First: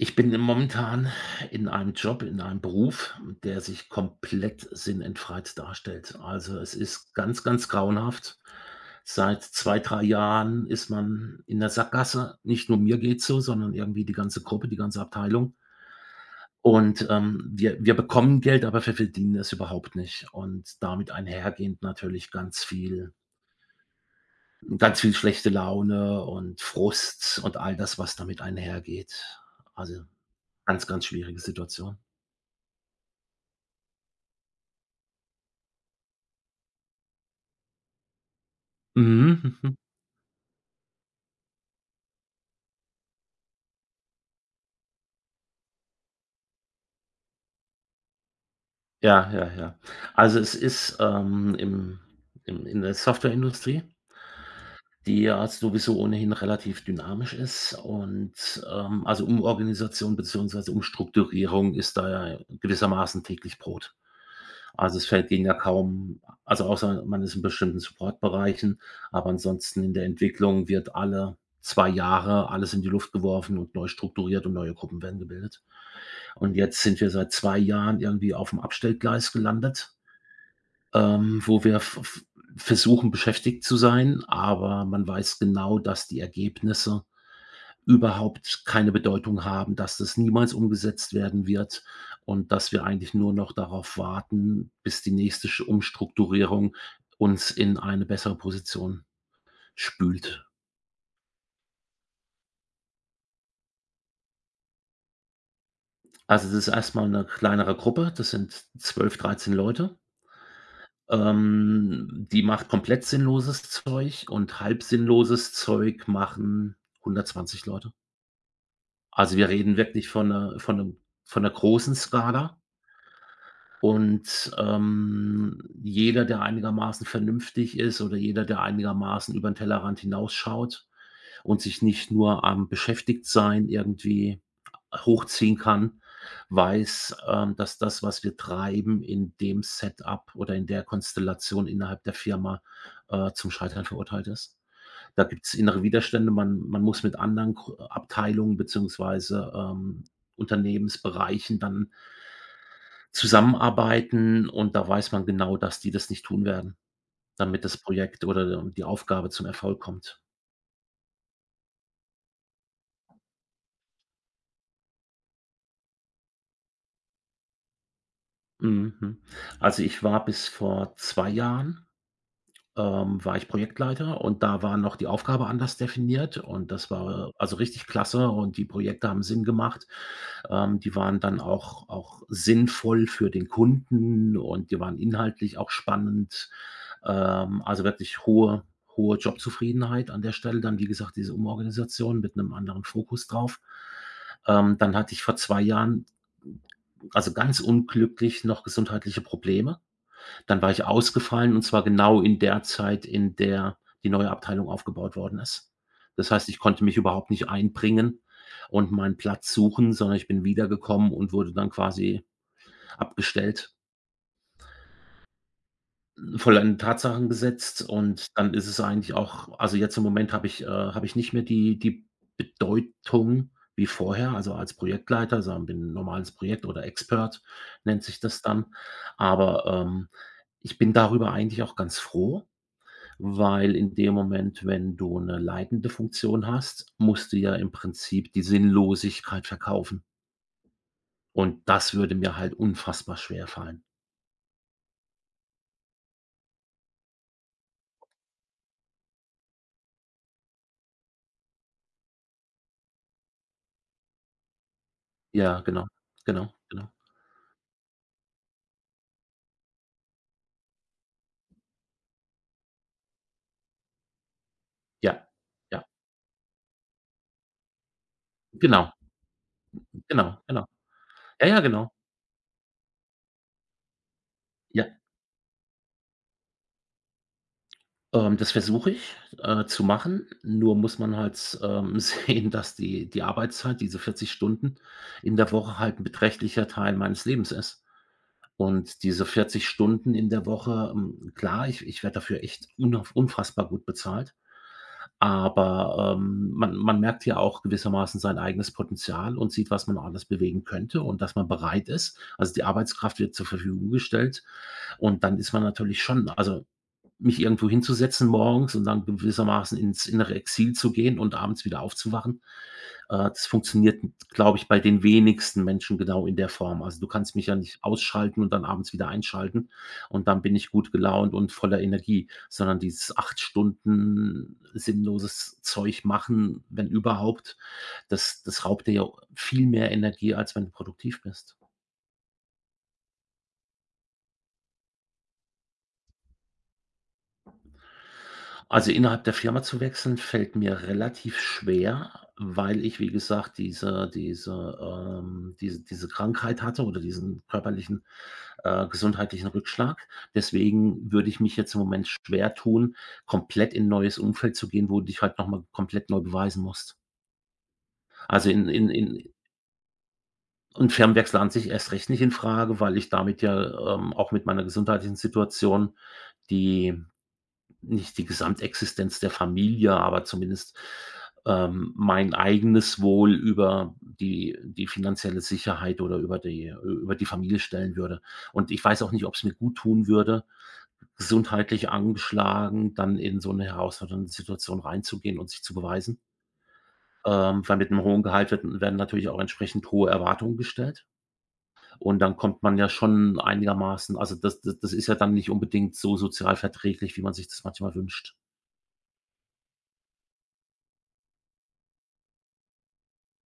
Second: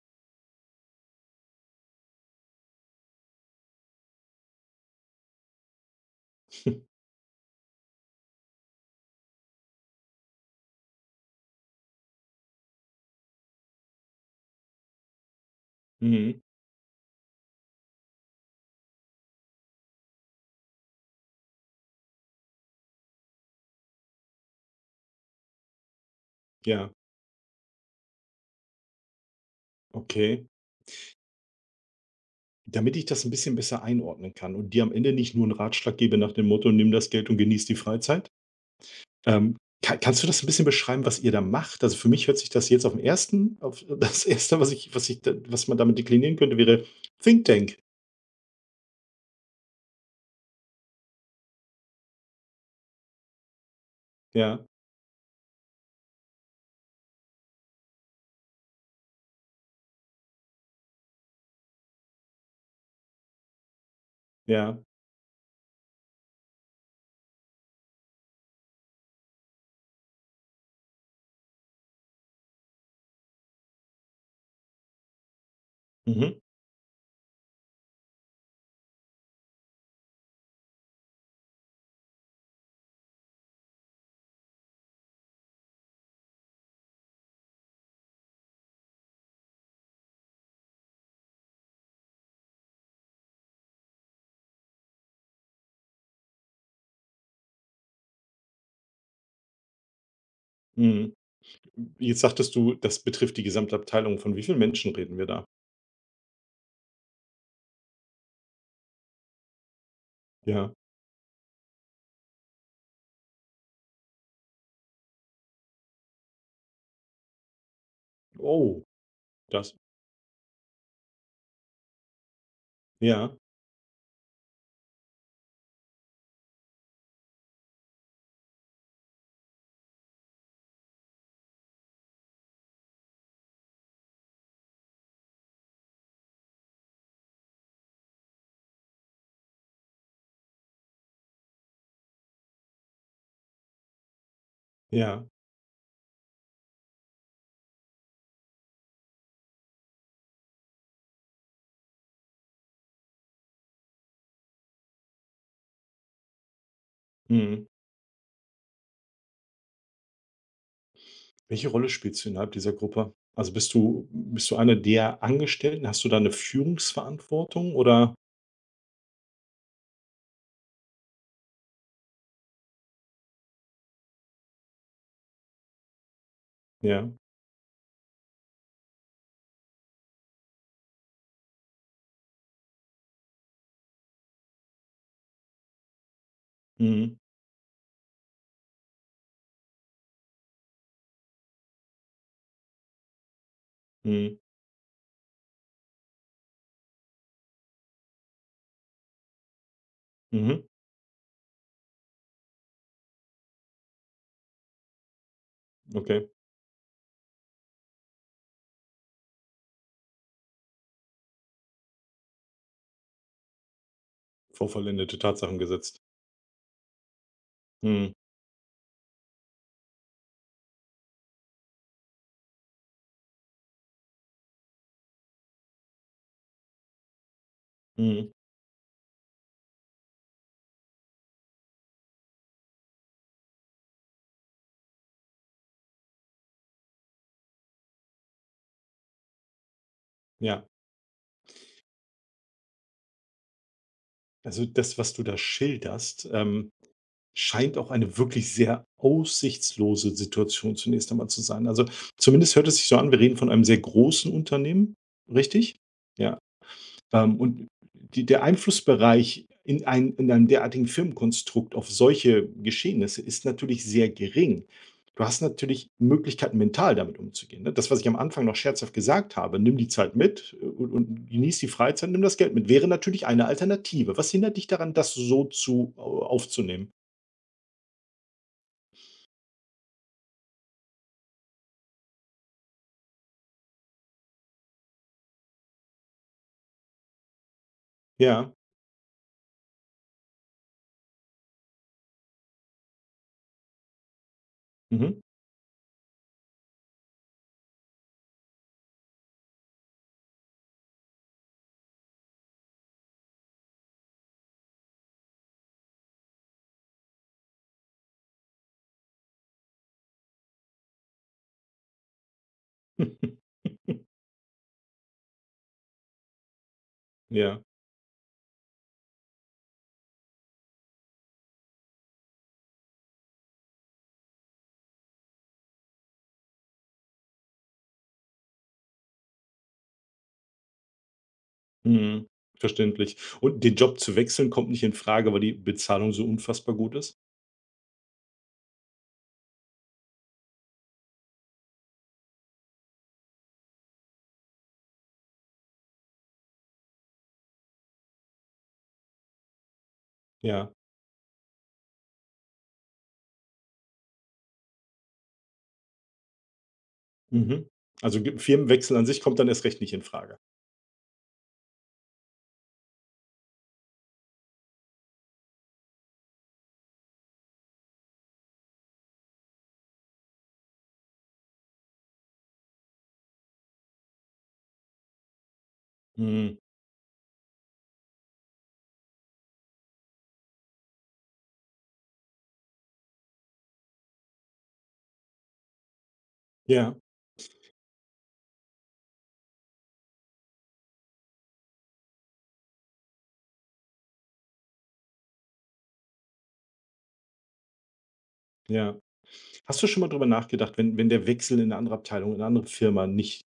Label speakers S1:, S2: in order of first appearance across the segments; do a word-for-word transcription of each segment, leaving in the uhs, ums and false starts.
S1: Ich bin, äh, momentan in einem Job in einem Beruf, der sich komplett sinnentfreit darstellt. Also, es ist ganz, ganz grauenhaft. Seit zwei, drei Jahren ist man in 'ner Sackgasse. Nicht nur mir geht's so, sondern irgendwie die ganze Gruppe, die ganze Abteilung.
S2: Mhm.
S1: Und, ähm, wir wir bekommen Geld, aber wir verdienen es überhaupt nicht und damit einhergehend natürlich ganz viel ganz viel schlechte Laune und
S2: Ja.
S1: Frust und all das, was damit einhergeht. Also,
S2: Okay.
S1: ganz, ganz schwierige Situation.
S2: Damit ich das 'n bisschen besser einordnen kann und dir am Ende nicht nur 'n Ratschlag gebe nach dem Motto: „Nimm das Geld und genieße die Freizeit,“
S1: Mhm,
S2: ähm,
S1: hm, hm.
S2: ka kannst du das 'n bisschen beschreiben, was ihr da macht? Also, für mich hört sich das jetzt auf 'n ersten auf das Erste, was ich was ich d was man damit deklinieren könnte, wäre: „Thinktank.“
S1: Ja, ja, ja. Also, es ist, ähm, im im in der Softwareindustrie
S2: Ja.
S1: die ja sowieso ohnehin relativ dynamisch ist und, ähm also, Umorganisation beziehungsweise Umstrukturierung ist da ja gewissermaßen täglich Brot.
S2: Ja.
S1: Also, es fällt denen ja kaum also, außer man ist in bestimmten Supportbereichen, aber ansonsten in der Entwicklung wird alle zwei Jahre alles in die Luft geworfen und neu strukturiert und neue Gruppen werden gebildet.
S2: Mhm.
S1: Und jetzt sind wir seit zwei Jahren irgendwie auf'm Abstellgleis gelandet. Ähm, wo wir v v versuchen, beschäftigt zu sein. Aber man weiß genau, dass die Ergebnisse überhaupt keine Bedeutung haben, dass das niemals umgesetzt werden wird und dass wir eigentlich nur noch darauf warten, bis die nächste sch Umstrukturierung uns in eine bessere Position spült.
S2: Mhm. Jetzt sagtest du, das betrifft die gesamte Abteilung. Von wie vielen Menschen reden wir da?
S1: Also, das ist erstmal 'ne kleinere Gruppe. Das sind zwölf, dreizehn Leute.
S2: Ja.
S1: Ähm, die macht komplett sinnloses Zeug und halb sinnloses Zeug machen hundertzwanzig Leute.
S2: Oh,
S1: Also, wir
S2: das
S1: reden wirklich von 'ner von 'nem von 'ner großen Skala.
S2: Ja.
S1: Und, ähm, jeder, der einigermaßen vernünftig ist oder jeder, der einigermaßen über 'n Tellerrand hinausschaut und sich nicht nur am Beschäftigtsein irgendwie hochziehen kann, weiß, ähm, dass das, was wir treiben, in dem Setup oder in der Konstellation innerhalb der Firma, äh, zum Scheitern verurteilt ist. Da
S2: Ja.
S1: gibt's innere Widerstände, man man muss mit anderen Abteilungen beziehungsweise, ähm, Unternehmensbereichen dann zusammenarbeiten. Und da weiß man genau, dass die das nicht tun werden, damit
S2: Mhm.
S1: das Projekt oder die Aufgabe zum Erfolg kommt.
S2: Welche Rolle spielst du innerhalb dieser Gruppe? Also, bist du bist du eine der Angestellten? Hast du da 'ne Führungsverantwortung, oder
S1: Mhm, hm. Also, ich war bis vor zwei Jahren, ähm, war ich Projektleiter und da waren noch die Aufgabe anders definiert und das
S2: Ja.
S1: war also, richtig klasse und die Projekte haben Sinn gemacht, ähm, die waren dann auch auch sinnvoll für den Kunden und die waren inhaltlich auch spannend,
S2: Mhm.
S1: ähm also, wirklich hohe hohe Jobzufriedenheit an der Stelle dann wie gesagt, diese Umorganisation mit 'nem anderen Fokus drauf.
S2: Mhm.
S1: Ähm, dann hatte ich vor zwei Jahren also, ganz unglücklich noch gesundheitliche Probleme. Dann
S2: Mhm.
S1: war ich ausgefallen und zwar genau in der Zeit, in der die neue Abteilung aufgebaut worden ist,
S2: Okay.
S1: das heißt, ich konnte mich überhaupt nicht einbringen und meinen Platz suchen, sondern ich bin wiedergekommen und wurde dann quasi abgestellt.
S2: Vor vollendete Tatsachen gesetzt.
S1: Vollendeten Tatsachen gesetzt
S2: Mhm.
S1: und dann ist es eigentlich auch also, jetzt im Moment habe ich äh, habe ich nicht mehr die die Bedeutung wie vorher also, als Projektleiter, also an bin normales Projekt oder Expert, nennt sich
S2: Mhm.
S1: das dann, aber, ähm, ich bin darüber eigentlich auch ganz froh, weil in dem Moment, wenn du 'ne leitende Funktion hast, musst du ja im Prinzip die Sinnlosigkeit verkaufen
S2: Ja.
S1: und das würde mir halt unfassbar schwerfallen.
S2: Also, das, was du da schilderst, ähm, scheint auch eine wirklich sehr aussichtslose Situation zunächst einmal zu sein. Also, zumindest hört es sich so an. Wir reden von einem sehr großen Unternehmen,
S1: Ja,
S2: richtig?
S1: genau.
S2: Ja,
S1: Genau, genau.
S2: ähm, und die der Einflussbereich in einem in einem derartigen Firmenkonstrukt auf solche Geschehnisse ist natürlich sehr gering.
S1: Ja,
S2: Du hast
S1: ja.
S2: natürlich Möglichkeiten, mental damit umzugehen, ne? Das, was ich am Anfang noch
S1: Genau.
S2: scherzhaft gesagt habe. Nimm die
S1: G g
S2: Zeit
S1: Genau,
S2: mit
S1: genau.
S2: u u und
S1: Ja,
S2: genieß
S1: ja,
S2: die
S1: genau.
S2: Freizeit. Nimm das Geld mit. Wäre natürlich eine Alternative. Was hindert dich daran,
S1: Ja.
S2: das so zu aufzunehmen?
S1: Ähm, das versuche ich, äh, zu machen. Nur muss man halt s ähm, sehen, dass die die Arbeitszeit diese vierzig Stunden in der Woche halt 'n beträchtlicher Teil meines Lebens ist.
S2: Ja.
S1: Und diese vierzig Stunden in der Woche, mm klar ich ich werde dafür echt unauf unfassbar gut bezahlt.
S2: Mhm.
S1: Aber, ähm, man man merkt hier auch gewissermaßen sein eigenes Potenzial und sieht, was man alles bewegen könnte und dass man bereit ist. Also, die Arbeitskraft wird zur Verfügung gestellt. Und dann ist man natürlich schon also, mich irgendwo hinzusetzen morgens und dann gewissermaßen ins innere Exil zu gehen und abends wieder aufzuwachen. Äh, das funktioniert, glaube ich, bei den wenigsten Menschen genau in der Form. Also, du kannst mich ja
S2: Ja.
S1: nicht ausschalten und dann abends wieder einschalten. Und dann bin ich gut gelaunt und voller Energie, sondern dieses acht Stunden sinnloses Zeug machen, wenn überhaupt, das das raubt dir ja viel mehr Energie, als wenn du produktiv bist.
S2: Mhm, verständlich. Und den Job zu wechseln, kommt nicht in Frage, weil die Bezahlung so unfassbar gut ist?
S1: Also, innerhalb der Firma zu wechseln, fällt mir relativ schwer, weil ich, wie gesagt, diese diese, ähm, diese diese Krankheit hatte oder diesen körperlichen, äh, gesundheitlichen Rückschlag.
S2: Ja.
S1: Deswegen würde ich mich jetzt im Moment schwer tun, komplett in neues Umfeld zu gehen, wo dich halt noch mal komplett neu beweisen musst.
S2: Mhm, also, gib
S1: Also in in
S2: Firmenwechsel an sich
S1: in
S2: kommt dann erst recht nicht in Frage.
S1: Und Fernwechsel an sich erst recht nicht in Frage, weil ich damit ja, ähm, auch mit meiner gesundheitlichen Situation, die nicht die Gesamtexistenz der Familie, aber zumindest, ähm, mein eigenes Wohl über die die finanzielle Sicherheit oder über
S2: Mhm.
S1: die über die Familie stellen würde. Und ich weiß auch nicht, ob's mir gut tun würde, gesundheitlich angeschlagen, dann in so 'ne herausfordernde Situation reinzugehen und sich zu beweisen.
S2: Ja.
S1: Ähm, weil mit 'nem hohen Gehalt wird werden natürlich auch entsprechend hohe Erwartungen gestellt. Und dann kommt man ja schon einigermaßen also, das das ist ja dann nicht unbedingt so sozialverträglich, wie man sich das manchmal wünscht.
S2: Ja. Hast du schon mal drüber nachgedacht, wenn wenn der Wechsel in 'ne andere Abteilung in 'ne andere Firma nicht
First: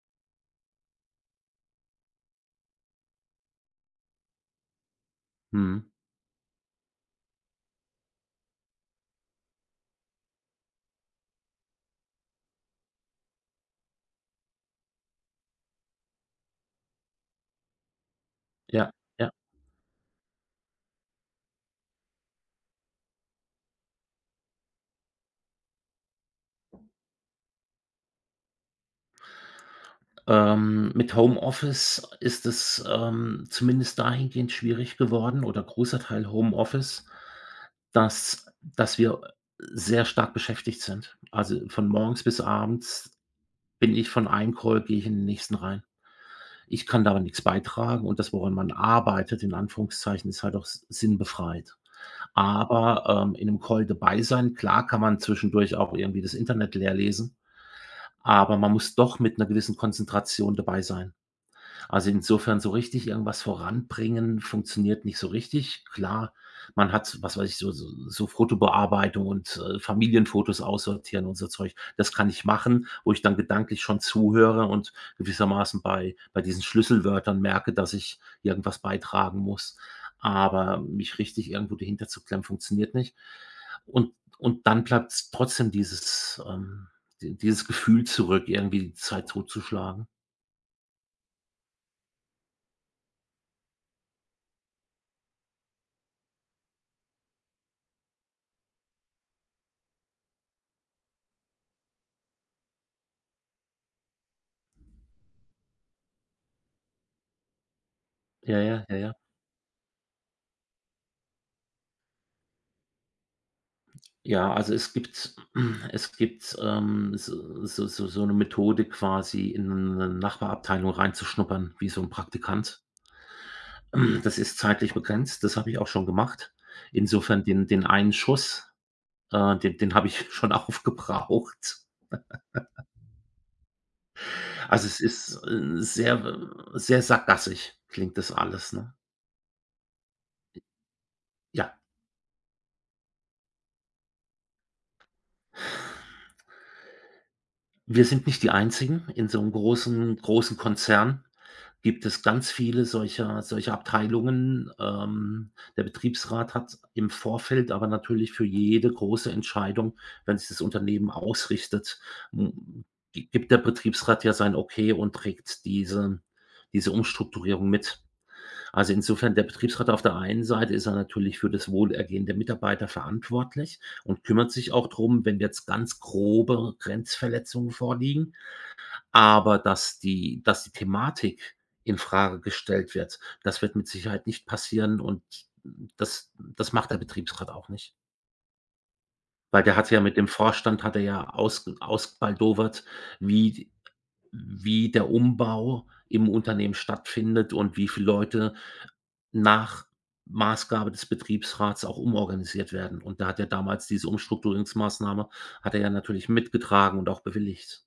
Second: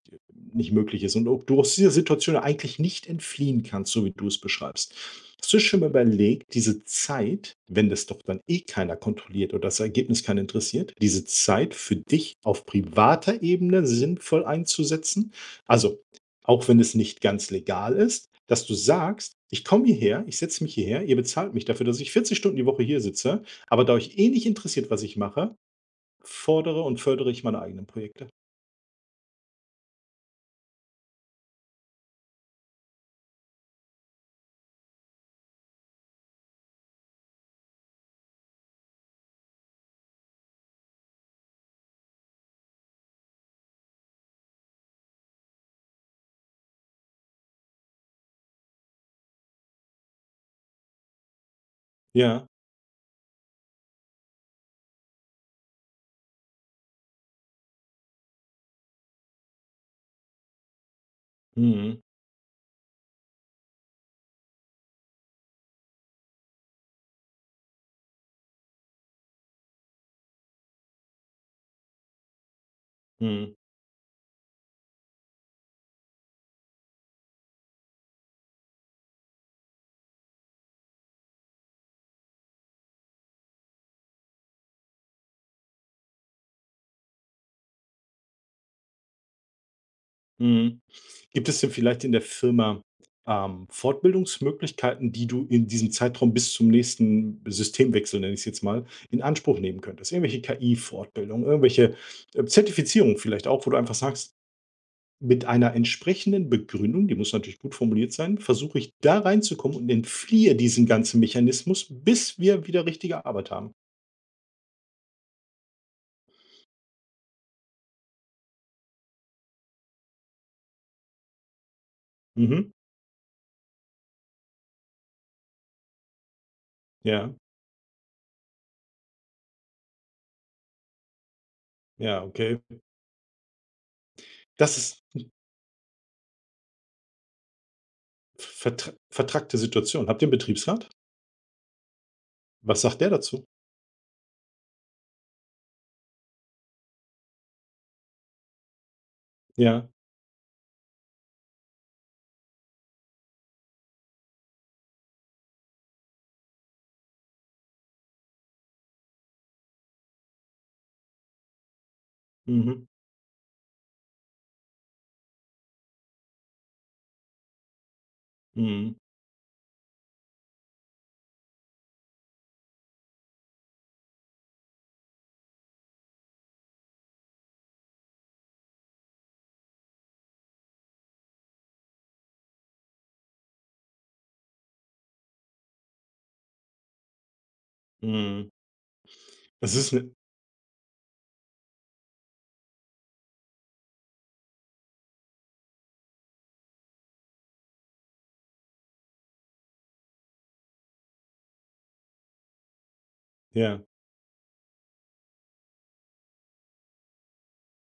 S2: nicht möglich ist und ob du aus dieser Situation eigentlich nicht entfliehen kannst, so wie du es beschreibst hast du schon
S1: Mhm.
S2: mal überlegt, diese Zeit, wenn das doch dann eh keiner kontrolliert und das Ergebnis keinen interessiert, diese Zeit für dich auf privater Ebene sinnvoll einzusetzen? Also, auch wenn es nicht ganz legal ist, dass du
S1: Ja, ja.
S2: sagst: „Ich komme hierher ich setze mich hierher, ihr bezahlt mich dafür, dass ich vierzig Stunden die Woche hier sitze, aber da euch eh nicht interessiert, was ich mache, fordere und fördere ich meine eigenen Projekte.”
S1: Ähm, mit Homeoffice ist es, ähm, zumindest dahingehend schwierig geworden oder großer Teil Homeoffice, dass dass wir, äh, sehr stark beschäftigt sind, also, von morgens bis abends bin ich von einem Call gehe ich in den nächsten rein. Ich kann daran nichts beitragen und das, woran man arbeitet, in Anführungszeichen, ist halt auch si sinnbefreit,
S2: Ja.
S1: aber, ähm, in 'nem Call dabei sein klar, kann man zwischendurch auch irgendwie das Internet leerlesen, aber man muss doch mit 'ner gewissen Konzentration dabei sein.
S2: Mhm.
S1: Also, insofern so richtig irgendwas voranbringen funktioniert nicht so richtig. Klar, man hat, was weiß ich, so so Fotobearbeitung und Familienfotos aussortieren und so Zeug, das kann ich machen, wo ich dann
S2: Mhm.
S1: gedanklich schon zuhöre und gewissermaßen bei bei diesen Schlüsselwörtern merke, dass ich irgendwas beitragen muss, aber mich richtig irgendwo dahinterzuklemmen funktioniert nicht. Und und dann bleibt's trotzdem dieses ähm, dieses Gefühl zurück, irgendwie die Zeit totzuschlagen.
S2: Mm. Gibt es denn vielleicht in der Firma, ähm, Fortbildungsmöglichkeiten, die du in diesem Zeitraum bis zum nächsten Systemwechsel nenne ich es jetzt mal, in Anspruch nehmen könntest? Irgendwelche KI-Fortbildungen, irgendwelche Zertifizierung vielleicht auch, wo du einfach sagst: „Mit einer entsprechenden Begründung“, die muss natürlich gut formuliert sein,
S1: Ja,
S2: „versuche
S1: ja,
S2: ich
S1: ja, ja.
S2: da reinzukommen und entfliehe diesem ganzen Mechanismus, bis wir wieder richtige Arbeit haben.“
S1: Ja, also, es gibt es gibt, ähm, s so so so 'ne Methode quasi in 'ne Nachbarabteilung reinzuschnuppern, wie so 'n
S2: Mhm.
S1: Praktikant. Das ist zeitlich begrenzt, das habe ich auch schon gemacht.
S2: Ja.
S1: Insofern den den einen Schuss, äh, den den habe ich schon auf gebraucht.
S2: Ja, okay. Das
S1: Also, es
S2: ist 'n
S1: ist sehr sehr sackgassig, klingt das alles,
S2: Ver
S1: ne?
S2: vertrackte Situation. Habt ihr 'n
S1: [unintelligible]
S2: Betriebsrat?
S1: Ja.
S2: Was sagt der dazu?
S1: Wir sind nicht die einzigen. In so 'nem
S2: Ja.
S1: großen großen Konzern gibt es ganz viele solcher solcher Abteilungen. Ähm, der Betriebsrat hat im Vorfeld aber natürlich für jede große Entscheidung, wenn sich das Unternehmen ausrichtet, mm
S2: Mhm.
S1: gibt der Betriebsrat ja sein okay und trägt diesen diese Umstrukturierung mit. Also,
S2: Mhm.
S1: insofern der Betriebsrat auf der einen Seite ist er natürlich für das Wohlergehen der Mitarbeiter verantwortlich und kümmert sich auch drum, wenn jetzt ganz grobe Grenzverletzungen vorliegen, aber dass die dass die Thematik in Frage gestellt wird. Das wird mit Sicherheit nicht passieren. Und das das macht der Betriebsrat auch nicht.
S2: Mhm.
S1: Weil
S2: Das
S1: der hat
S2: ist
S1: ja
S2: 'ne
S1: mit dem Vorstand hat er ja aus ausbaldowert, wie wie der Umbau im Unternehmen stattfindet und wie viele Leute nach Maßgabe des Betriebsrats auch umorganisiert werden. Und da hat er
S2: Ja.
S1: damals diese Umstrukturierungsmassnahme hat er ja natürlich mitgetragen und auch bewilligt.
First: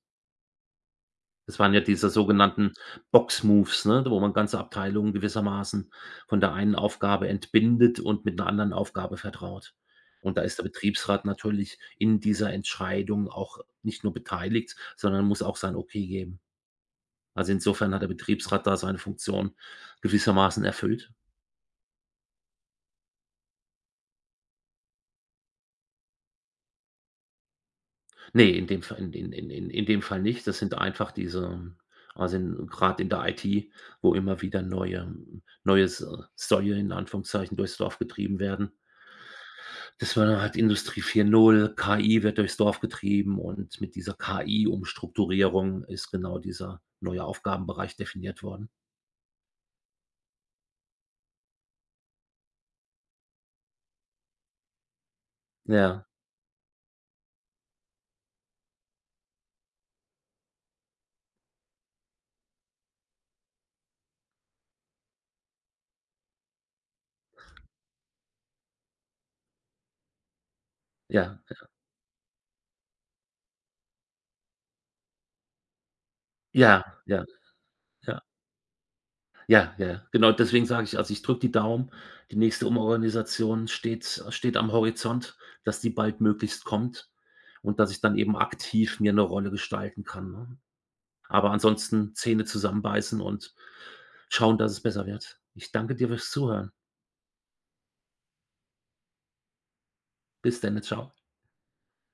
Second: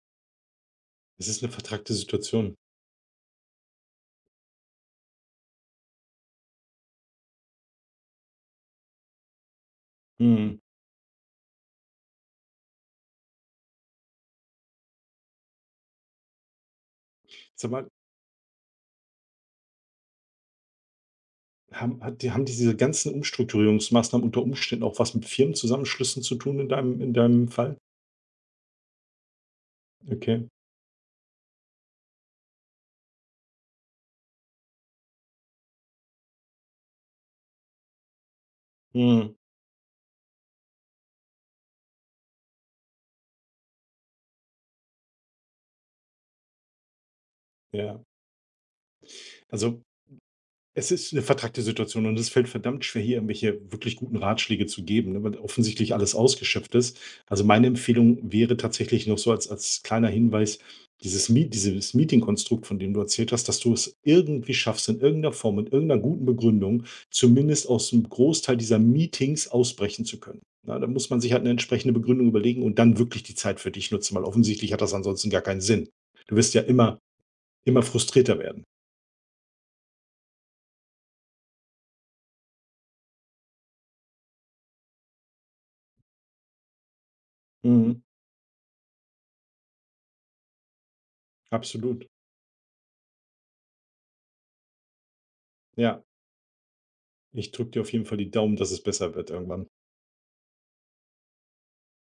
S2: Es ist 'ne
S1: Das waren ja
S2: vertrackte
S1: diese
S2: Situation.
S1: sogenannten Box-Moves, ne, wo man ganze Abteilungen gewissermaßen von der einen Aufgabe entbindet und mit 'ner anderen Aufgabe vertraut und da ist
S2: Mhm.
S1: der Betriebsrat natürlich in dieser Entscheidung auch nicht nur beteiligt, sondern muss auch sein Okay geben. Also,
S2: Sage mal
S1: insofern hat der Betriebsrat da seine Funktion gewissermaßen erfüllt.
S2: haben hat die haben die diese ganzen Umstrukturierungsmaßnahmen unter Umständen auch was mit Firmenzusammenschlüssen zu tun in deinem in deinem Fall.
S1: Ne, in dem Fall in in in in in dem Fall
S2: Okay.
S1: nicht. Das sind einfach diese also, grad in der IT, wo immer wieder neue neues Säue in Anführungszeichen durchs Dorf getrieben werden
S2: Mhm.
S1: das war dann halt Industrie vier null, KI wird durchs Dorf getrieben und mit dieser KI-Umstrukturierung ist genau dieser neue Aufgabenbereich
S2: Ja.
S1: definiert worden.
S2: Also, es ist 'ne vertrackte Situation und es fällt verdammt schwer, hier irgendwelche wirklich guten Ratschläge zu geben, weil offensichtlich
S1: Ja.
S2: alles ausgeschöpft ist. Also, meine Empfehlung wäre tatsächlich noch so als als kleiner Hinweis dieses Me dieses Meeting-Konstrukt, von dem du erzählt hast, dass du es irgendwie schaffst, in irgendeiner Form und irgendeiner guten Begründung zumindest aus'm Großteil dieser Meetings ausbrechen zu können. Ja, da muss man sich
S1: Ja,
S2: halt 'ne
S1: ja.
S2: entsprechende Begründung überlegen und dann wirklich die Zeit für dich nutzen, weil offensichtlich hat das ansonsten gar keinen Sinn. Du wirst ja
S1: Ja,
S2: immer
S1: ja,
S2: immer
S1: ja.
S2: frustrierter werden.
S1: Ja, ja, genau, deswegen sage ich: „Also, ich drücke die Daumen.” Die nächste Umorganisation steht steht am Horizont, dass die baldmöglichst kommt und dass
S2: Mhm.
S1: ich dann eben aktiv mir 'ne Rolle gestalten kann, ne? Aber
S2: Absolut.
S1: ansonsten Zähne zusammenbeißen und schauen, dass es besser wird. Ich danke
S2: Ja.
S1: dir fürs Zuhören.
S2: Ich drücke dir auf jeden Fall die Daumen, dass es besser wird irgendwann.
S1: Bis denne, tschau.